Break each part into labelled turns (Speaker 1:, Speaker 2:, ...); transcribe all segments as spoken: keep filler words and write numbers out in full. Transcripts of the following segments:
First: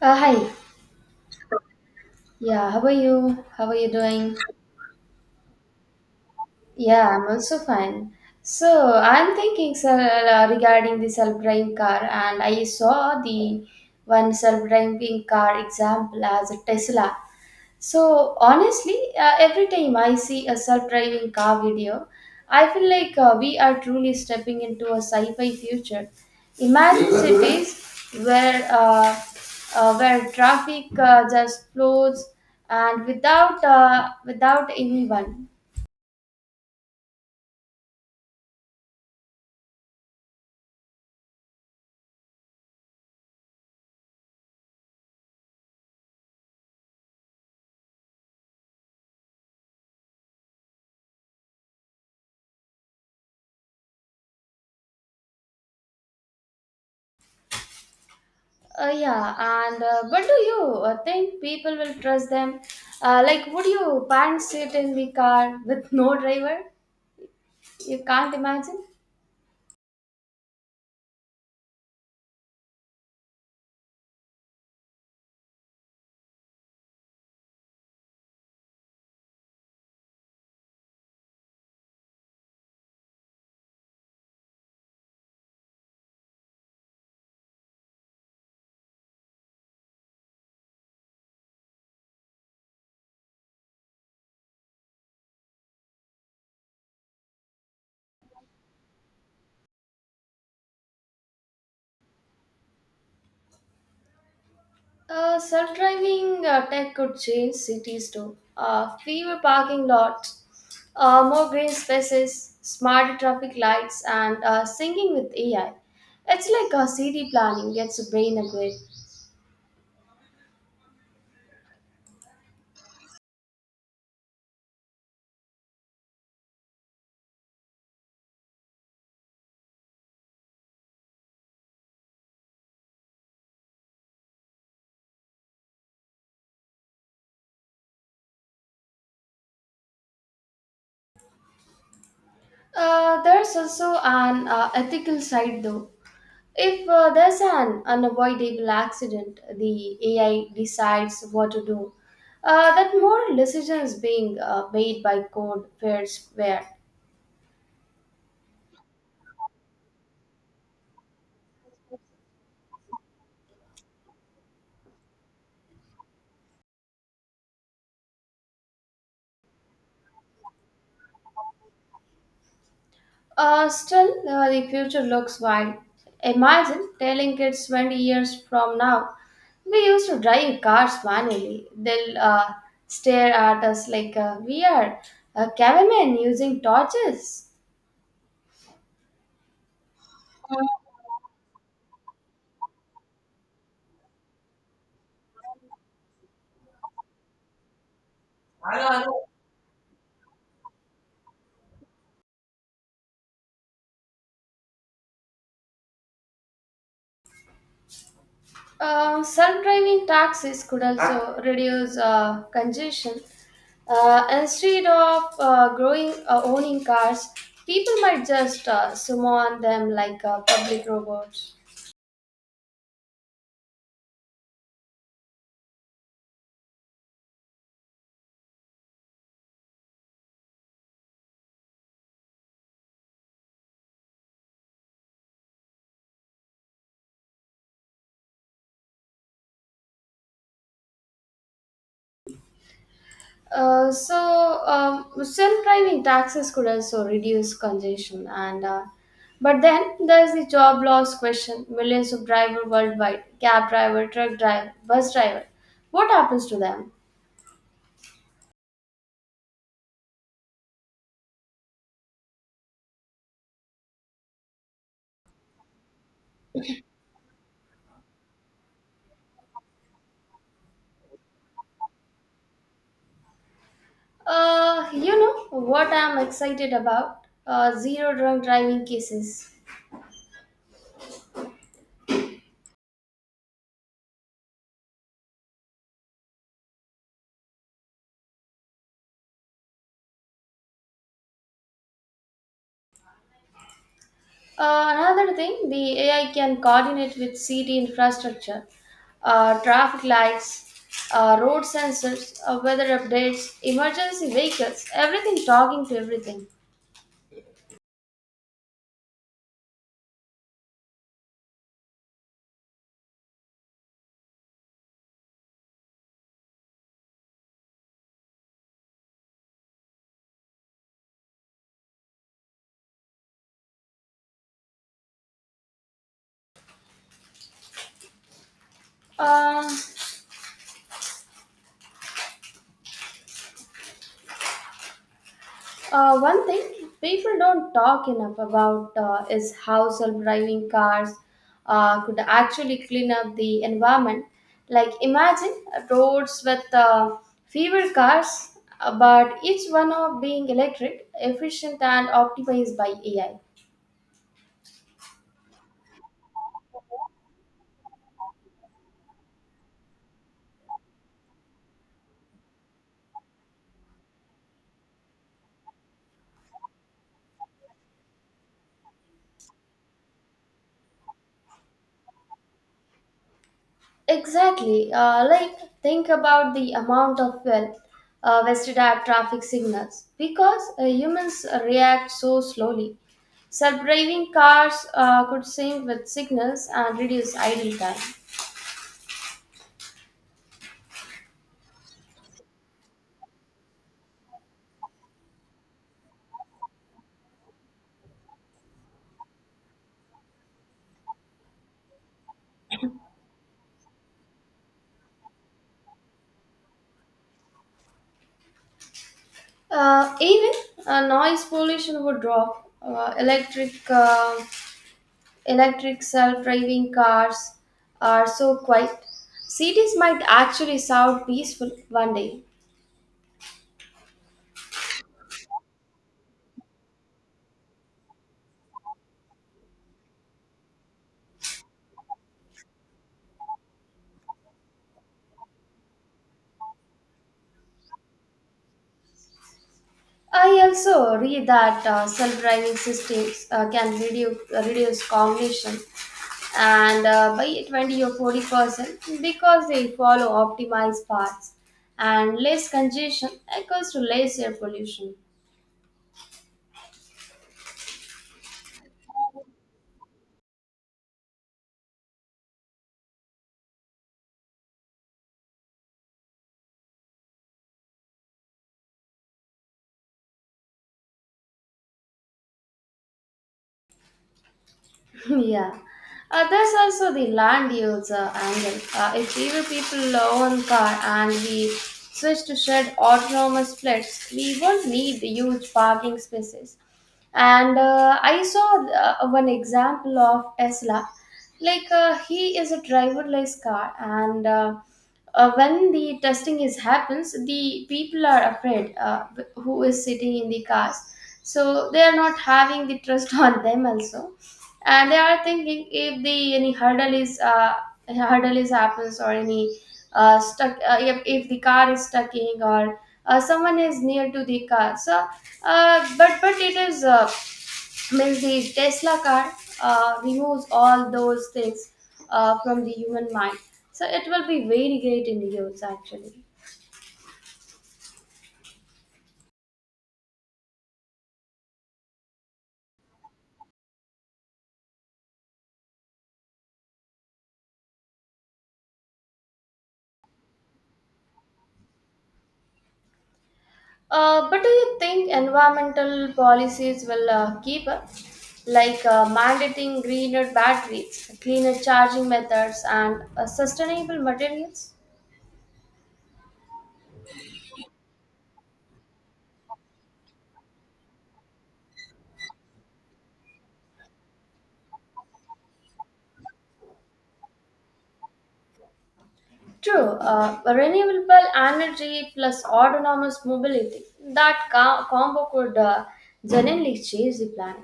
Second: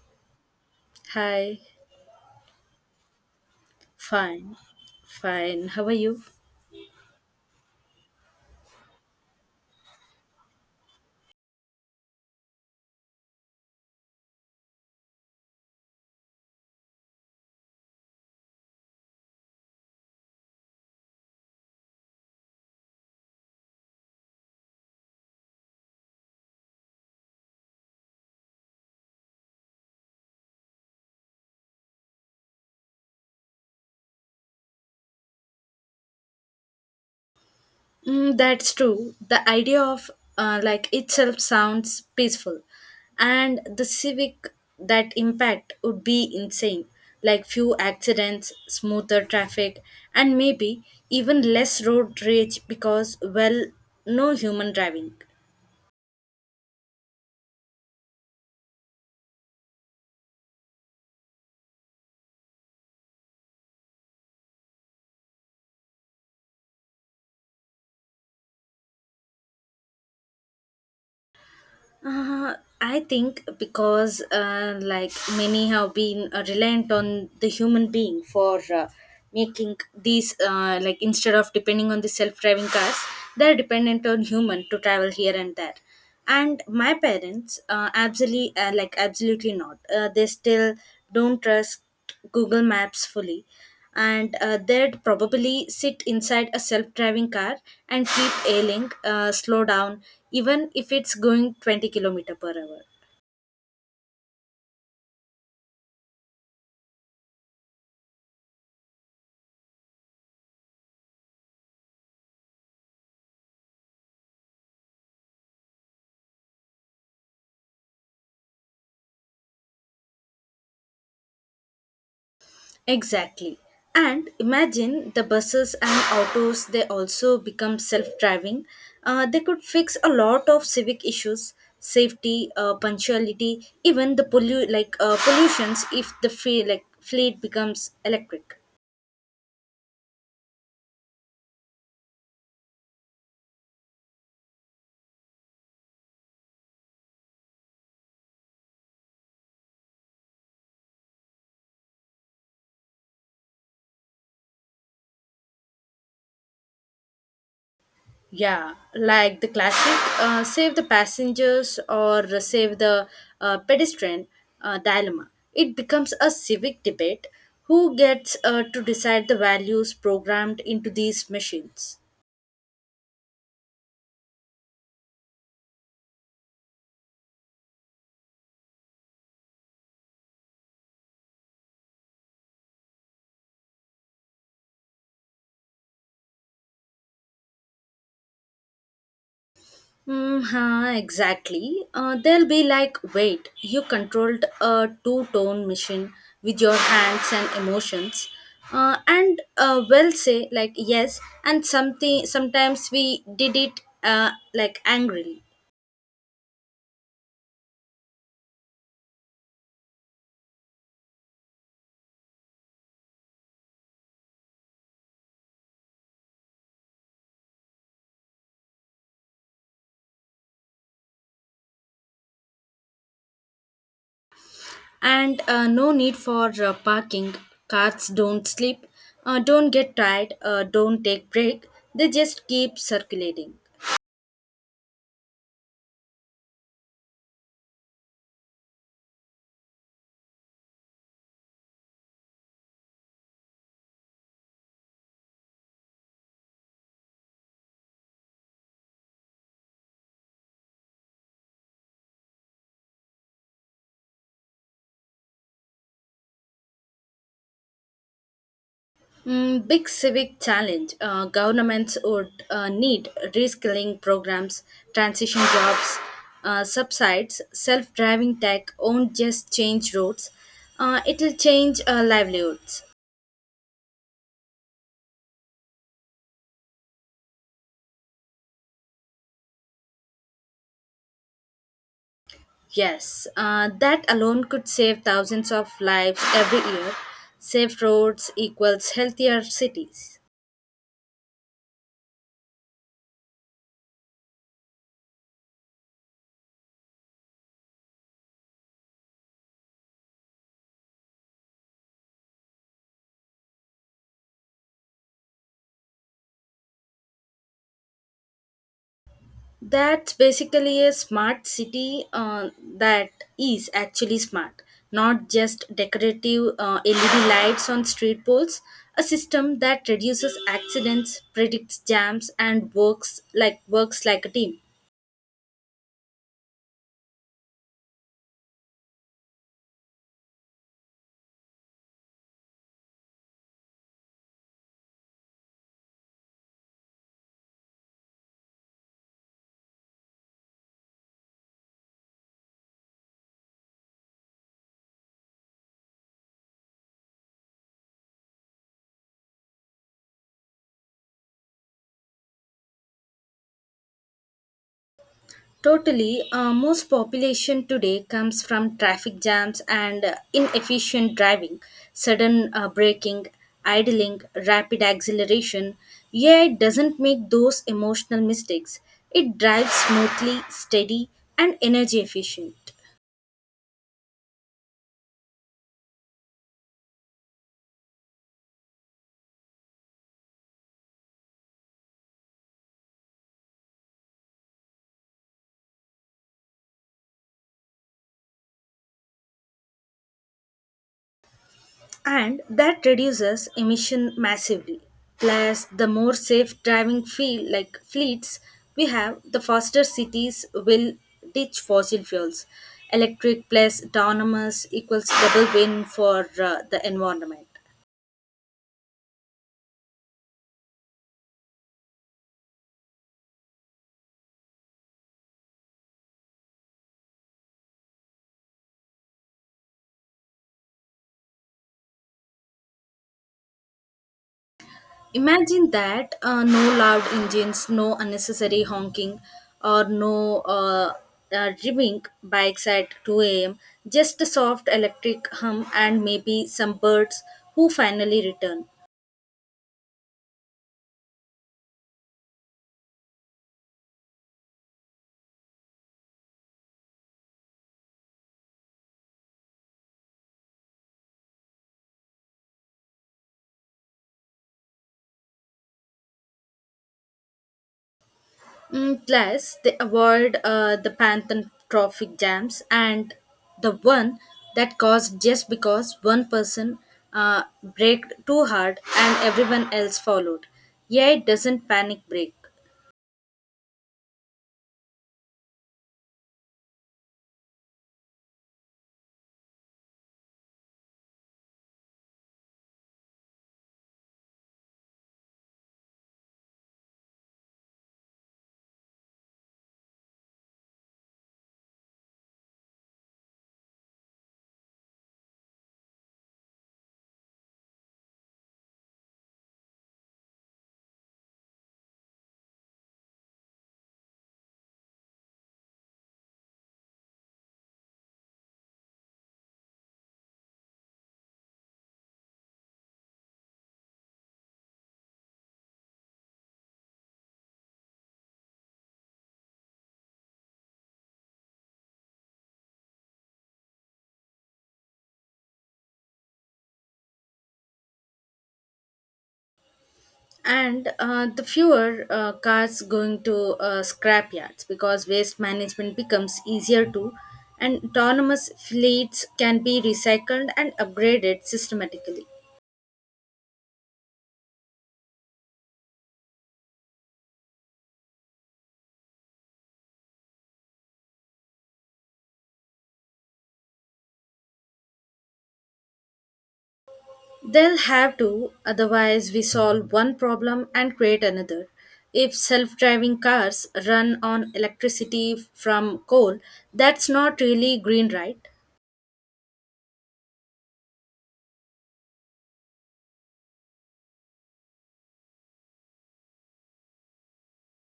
Speaker 1: Uh, hi.
Speaker 2: Hi,
Speaker 1: Yeah, how are you? How are you doing?
Speaker 2: fine, fine. How are you?
Speaker 1: Yeah, I'm also fine. So, I'm thinking sir, uh, regarding the self-driving car, and I saw the one self-driving car example as a Tesla. So honestly, uh, every time I see a self-driving car video, I feel like uh, we are truly stepping into a sci-fi future. Imagine cities where uh, uh, where traffic uh, just flows and without uh, without anyone.
Speaker 2: Mm, that's true. The idea of uh, like itself sounds peaceful, and the civic that impact would be insane. Like few accidents, smoother traffic, and maybe even less road rage because well, no human driving.
Speaker 1: Uh, yeah, and uh, but do you uh, think people will trust them? Uh, like, would your parents sit in the car with no driver? You can't imagine.
Speaker 2: Uh, I think because uh, like many have been uh, reliant on the human being for uh, making these uh, like instead of depending on the self-driving cars, they're dependent on human to travel here and there. And my parents, uh, absolutely uh, like absolutely not. Uh, they still don't trust Google Maps fully and uh, they'd probably sit inside a self-driving car and keep ailing uh, slow down even if it's going twenty kilometer per hour
Speaker 1: Uh, self-driving uh, tech could change cities too. Uh, fewer parking lots, uh, more green spaces, smarter traffic lights, and uh, syncing with A I. It's like a city planning gets a brain upgrade.
Speaker 2: exactly. And imagine the buses and autos, they also become self-driving. Uh, they could fix a lot of civic issues, safety, uh, punctuality, even the pollu- like uh, pollutions, if the free like fleet becomes electric.
Speaker 1: Uh, there's also an uh, ethical side though. If uh, there's an unavoidable accident, the A I decides what to do. Uh, that moral decision is being uh, made by code, where's where.
Speaker 2: Yeah, like the classic uh, save the passengers or save the uh, pedestrian uh, dilemma. It becomes a civic debate, who gets uh, to decide the values programmed into these machines.
Speaker 1: Uh, still, uh, the future looks wild. Imagine telling kids twenty years from now, we used to drive cars manually. They'll uh, stare at us like uh, we are uh, cavemen using torches.
Speaker 2: Mm-hmm, exactly. Uh, they'll be like, wait, you controlled a two tone machine with your hands and emotions. Uh, and uh, will say like yes and something sometimes we did it uh, like angrily.
Speaker 1: Uh, self-driving taxis could also reduce uh, congestion. Uh, instead of uh, growing uh, owning cars, people might just uh, summon them like uh, public robots.
Speaker 2: And uh, no need for uh, parking, cars don't sleep, uh, don't get tired, uh, don't take break, they just keep circulating.
Speaker 1: Uh, so um, self-driving taxis could also reduce congestion and uh, but then there's the job loss question, millions of drivers worldwide, cab driver, truck driver, bus driver, what happens to them?
Speaker 2: Mm, big civic challenge, uh, governments would uh, need reskilling programs, transition jobs, uh, subsides self-driving tech won't just change roads, uh, it'll change uh, livelihoods.
Speaker 1: Uh, you know what I'm excited about? Uh, zero drunk driving cases.
Speaker 2: Yes, uh, that alone could save thousands of lives every year. Safe roads equals healthier cities.
Speaker 1: Uh, another thing, the A I can coordinate with city infrastructure, uh, traffic lights, uh, road sensors, uh, weather updates, emergency vehicles, everything talking to everything.
Speaker 2: That's basically a smart city uh, that is actually smart, not just decorative uh, L E D lights on street poles. A system that reduces accidents, predicts jams, and works like works like a team.
Speaker 1: Uh, Uh, one thing people don't talk enough about uh, is how self-driving cars uh, could actually clean up the environment. Like imagine roads with uh, fewer cars, uh, but each one of being electric, efficient, and optimized by A I.
Speaker 2: Totally, uh, most population today comes from traffic jams and uh, inefficient driving, sudden uh, braking, idling, rapid acceleration. A I doesn't make those emotional mistakes. It drives smoothly, steady, and energy efficient.
Speaker 1: Exactly. Uh, like, think about the amount of well uh, wasted at traffic signals because uh, humans react so slowly. Self-driving cars uh, could sync with signals and reduce idle time.
Speaker 2: And that reduces emission massively. Plus, the more safe driving feel like fleets we have, the faster cities will ditch fossil fuels. Electric plus autonomous equals double win for uh, the environment.
Speaker 1: Uh, even uh, noise pollution would drop. Uh, electric uh, electric self-driving cars are so quiet. Cities might actually sound peaceful one day.
Speaker 2: Imagine that, uh, no loud engines, no unnecessary honking, or no uh, uh, ribbing bikes at two a m, just a soft electric hum and maybe some birds who finally return.
Speaker 1: I also read that uh, self-driving systems uh, can reduce uh, reduce cognition and uh, by twenty or forty percent because they follow optimized paths and less congestion equals to less air pollution.
Speaker 2: Mm, plus, they avoid uh, the Pantheon traffic jams and the one that caused just because one person uh, braked too hard and everyone else followed. Yeah, it doesn't panic brake.
Speaker 1: Yeah, uh, there's also the land use uh, angle. Uh, if fewer people own car and we switch to shared autonomous fleets, we won't need huge parking spaces. And uh, I saw uh, one example of Tesla. Like uh, he is a driverless car, and uh, uh, when the testing is happens, the people are afraid uh, who is sitting in the cars. So they are not having the trust on them also, and they are thinking if the any hurdle is uh, hurdle is happens or any uh, stuck uh, if, if the car is stucking or uh, someone is near to the car, so uh, but but it is uh, means the Tesla car uh, removes all those things uh, from the human mind, so it will be very great in the use actually.
Speaker 2: And uh, the fewer uh, cars going to uh, scrap yards because waste management becomes easier too. And autonomous fleets can be recycled and upgraded systematically.
Speaker 1: Uh, but do you think environmental policies will uh, keep up, like uh, mandating greener batteries, cleaner charging methods, and uh, sustainable materials?
Speaker 2: They'll have to, otherwise, we solve one problem and create another. If self driving cars run on electricity from coal, that's not really green, right?
Speaker 1: True, uh, renewable energy plus autonomous mobility, that co- combo could uh, genuinely change the planet.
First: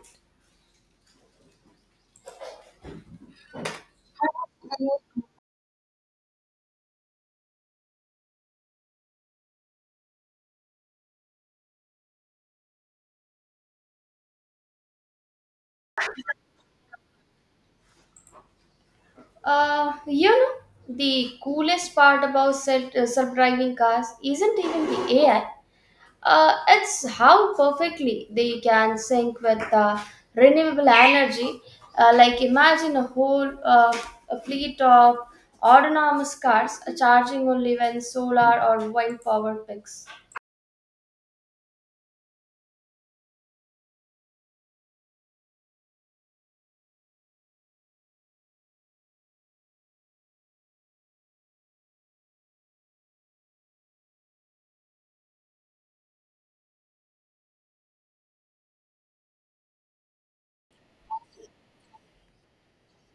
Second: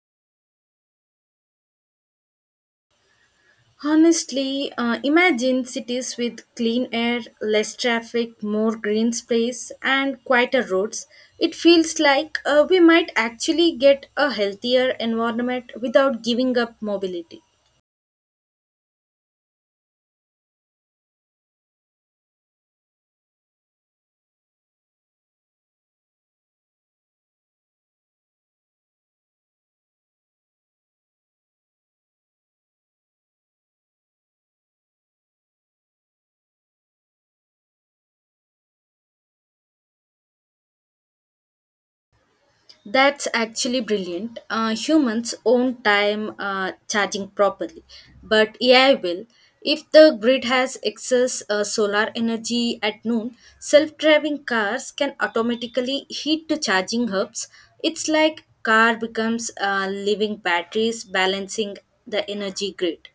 Speaker 2: Honestly, uh, imagine cities with clean air, less traffic, more green space, and quieter roads. It feels like uh, we might actually get a healthier environment without giving up mobility.
Speaker 1: Uh, you know, the coolest part about self uh, self driving cars isn't even the A I. Uh, it's how perfectly they can sync with uh, renewable energy. Uh, like imagine a whole uh, a fleet of autonomous cars uh, charging only when solar or wind power picks.
Speaker 2: That's actually brilliant. Uh, humans own time uh, charging properly, but A I will. If the grid has excess uh, solar energy at noon, self driving cars can automatically heat to charging hubs. It's like car becomes uh, living batteries balancing the energy grid.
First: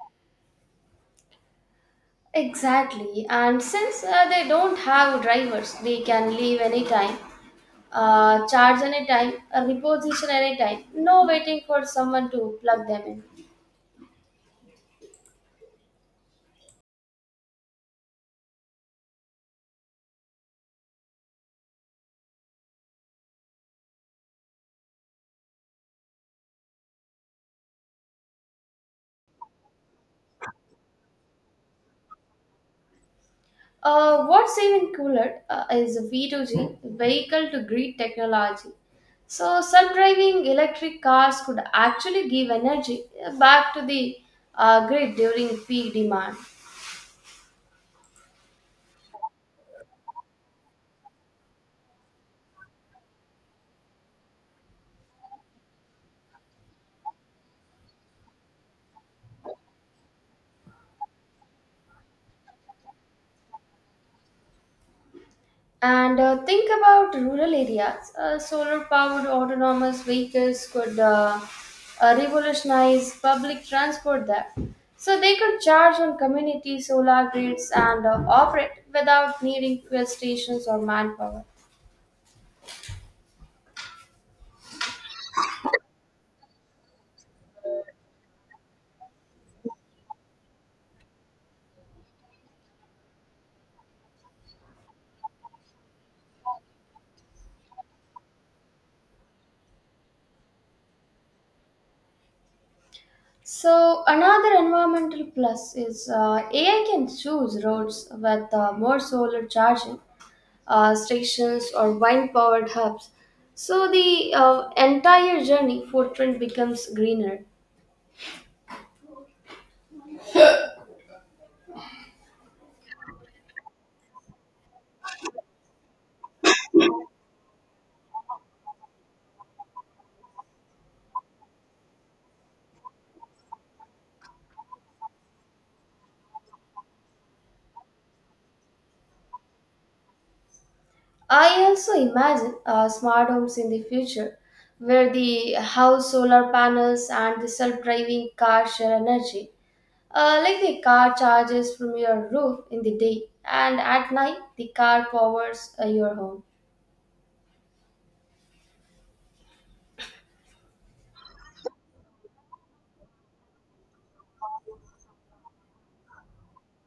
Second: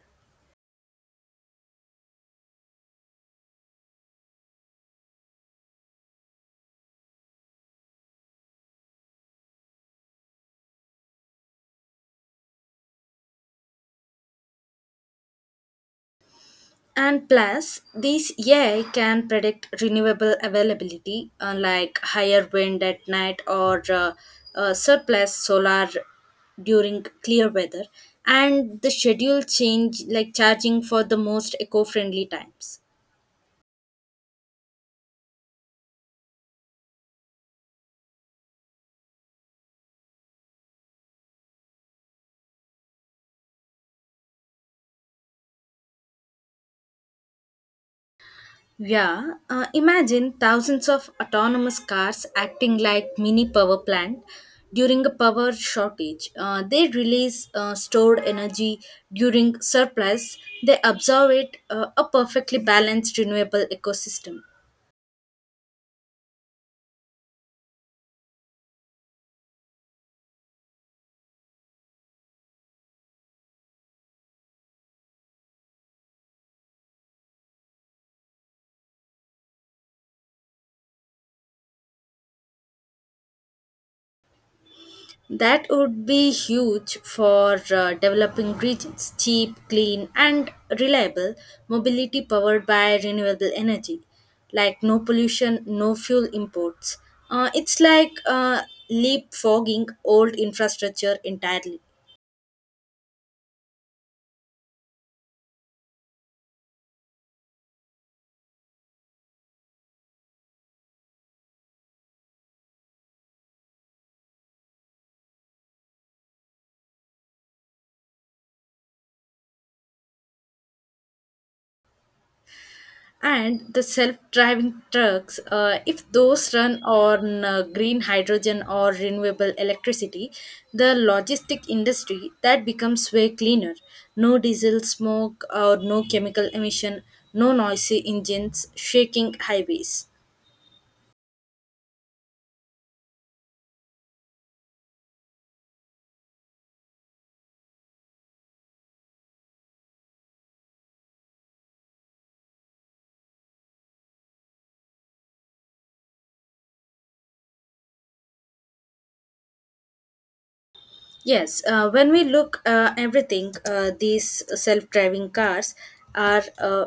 Speaker 1: Exactly, and since uh, they don't have drivers, they can leave anytime, uh, charge anytime, uh, reposition anytime. No waiting for someone to plug them in.
Speaker 2: And plus, these A I can predict renewable availability, uh, like higher wind at night or uh, uh, surplus solar during clear weather, and the schedule change, like charging for the most eco friendly times.
Speaker 1: Uh, what's even cooler uh, is V two G, vehicle to grid technology. So, self driving electric cars could actually give energy uh, back to the uh, grid during peak demand.
Speaker 2: Yeah, uh, imagine thousands of autonomous cars acting like mini power plant during a power shortage. Uh, they release uh, stored energy during surplus. They absorb it, uh, a perfectly balanced renewable ecosystem.
Speaker 1: And uh, think about rural areas. Uh, Solar powered autonomous vehicles could uh, uh, revolutionize public transport there. So, they could charge on community solar grids and uh, operate without needing fuel stations or manpower.
Speaker 2: That would be huge for uh, developing regions. Cheap, clean, and reliable mobility powered by renewable energy, like no pollution, no fuel imports. Uh, it's like uh, leapfrogging old infrastructure entirely.
Speaker 1: So another environmental plus is uh, A I can choose roads with uh, more solar charging uh, stations or wind-powered hubs. So the uh, entire journey footprint becomes greener.
Speaker 2: And the self-driving trucks, uh, if those run on uh, green hydrogen or renewable electricity, the logistic industry that becomes way cleaner. No diesel smoke or no chemical emission, no noisy engines shaking highways.
Speaker 1: I also imagine uh, smart homes in the future where the house solar panels and the self-driving car share energy. Uh, like the car charges from your roof in the day and at night the car powers uh, your home.
Speaker 2: Yes, uh, when we look uh, everything, uh, these self-driving cars are uh,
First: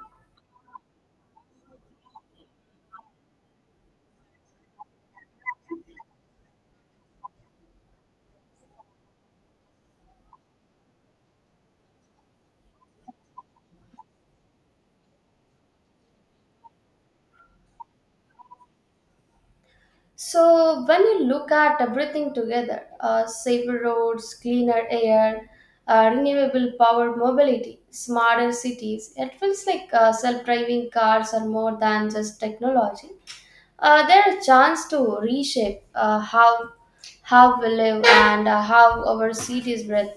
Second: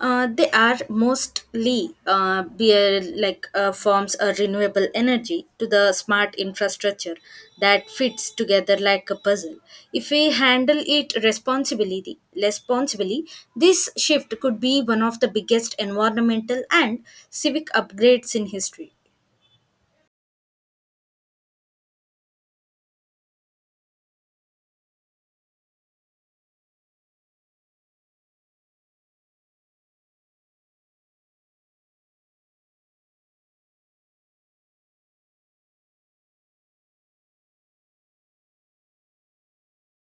Speaker 2: Uh, they are mostly uh, beer like uh, forms a renewable energy to the smart infrastructure that fits together like a puzzle. If we handle it responsibly, responsibly, this shift could be one of the biggest environmental and civic upgrades in history.
Speaker 1: So, when you look at everything together, uh, safer roads, cleaner air, uh, renewable power mobility, smarter cities, it feels like uh, self driving cars are more than just technology. Uh, they're a chance to reshape uh, how, how we live and uh, how our cities breathe.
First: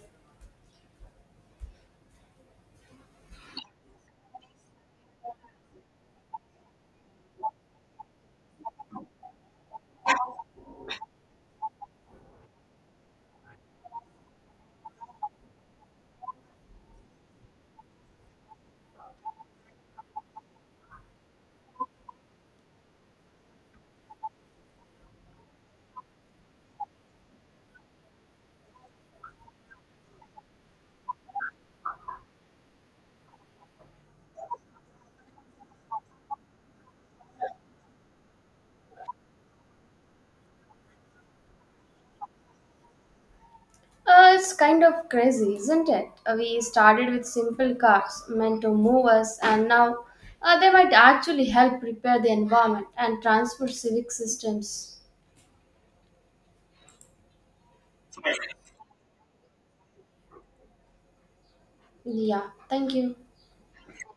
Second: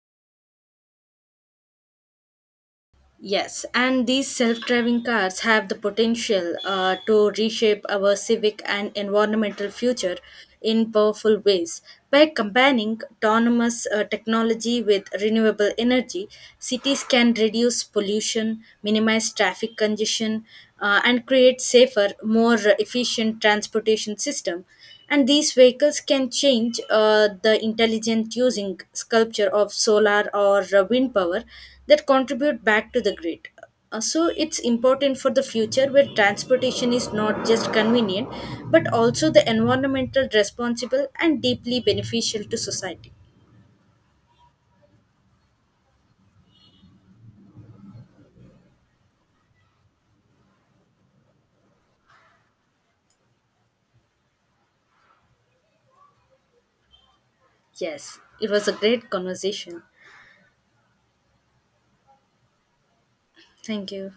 Speaker 2: Yes, and these self driving cars have the potential uh, to reshape our civic and environmental future in powerful ways. By combining autonomous uh, technology with renewable energy, cities can reduce pollution, minimize traffic congestion, uh, and create safer, more efficient transportation system. And these vehicles can change uh, the intelligent using sculpture of solar or uh, wind power that contribute back to the grid. Uh, so it's important for the future where transportation is not just convenient but also the environmental responsible and deeply beneficial to society.
Speaker 1: Uh, it's kind of crazy, isn't it? Uh, We started with simple cars meant to move us, and now uh, they might actually help repair the environment and transfer civic systems.
Speaker 2: Yes, it was a great conversation.
Speaker 1: Yeah, thank you.
Speaker 2: Thank you.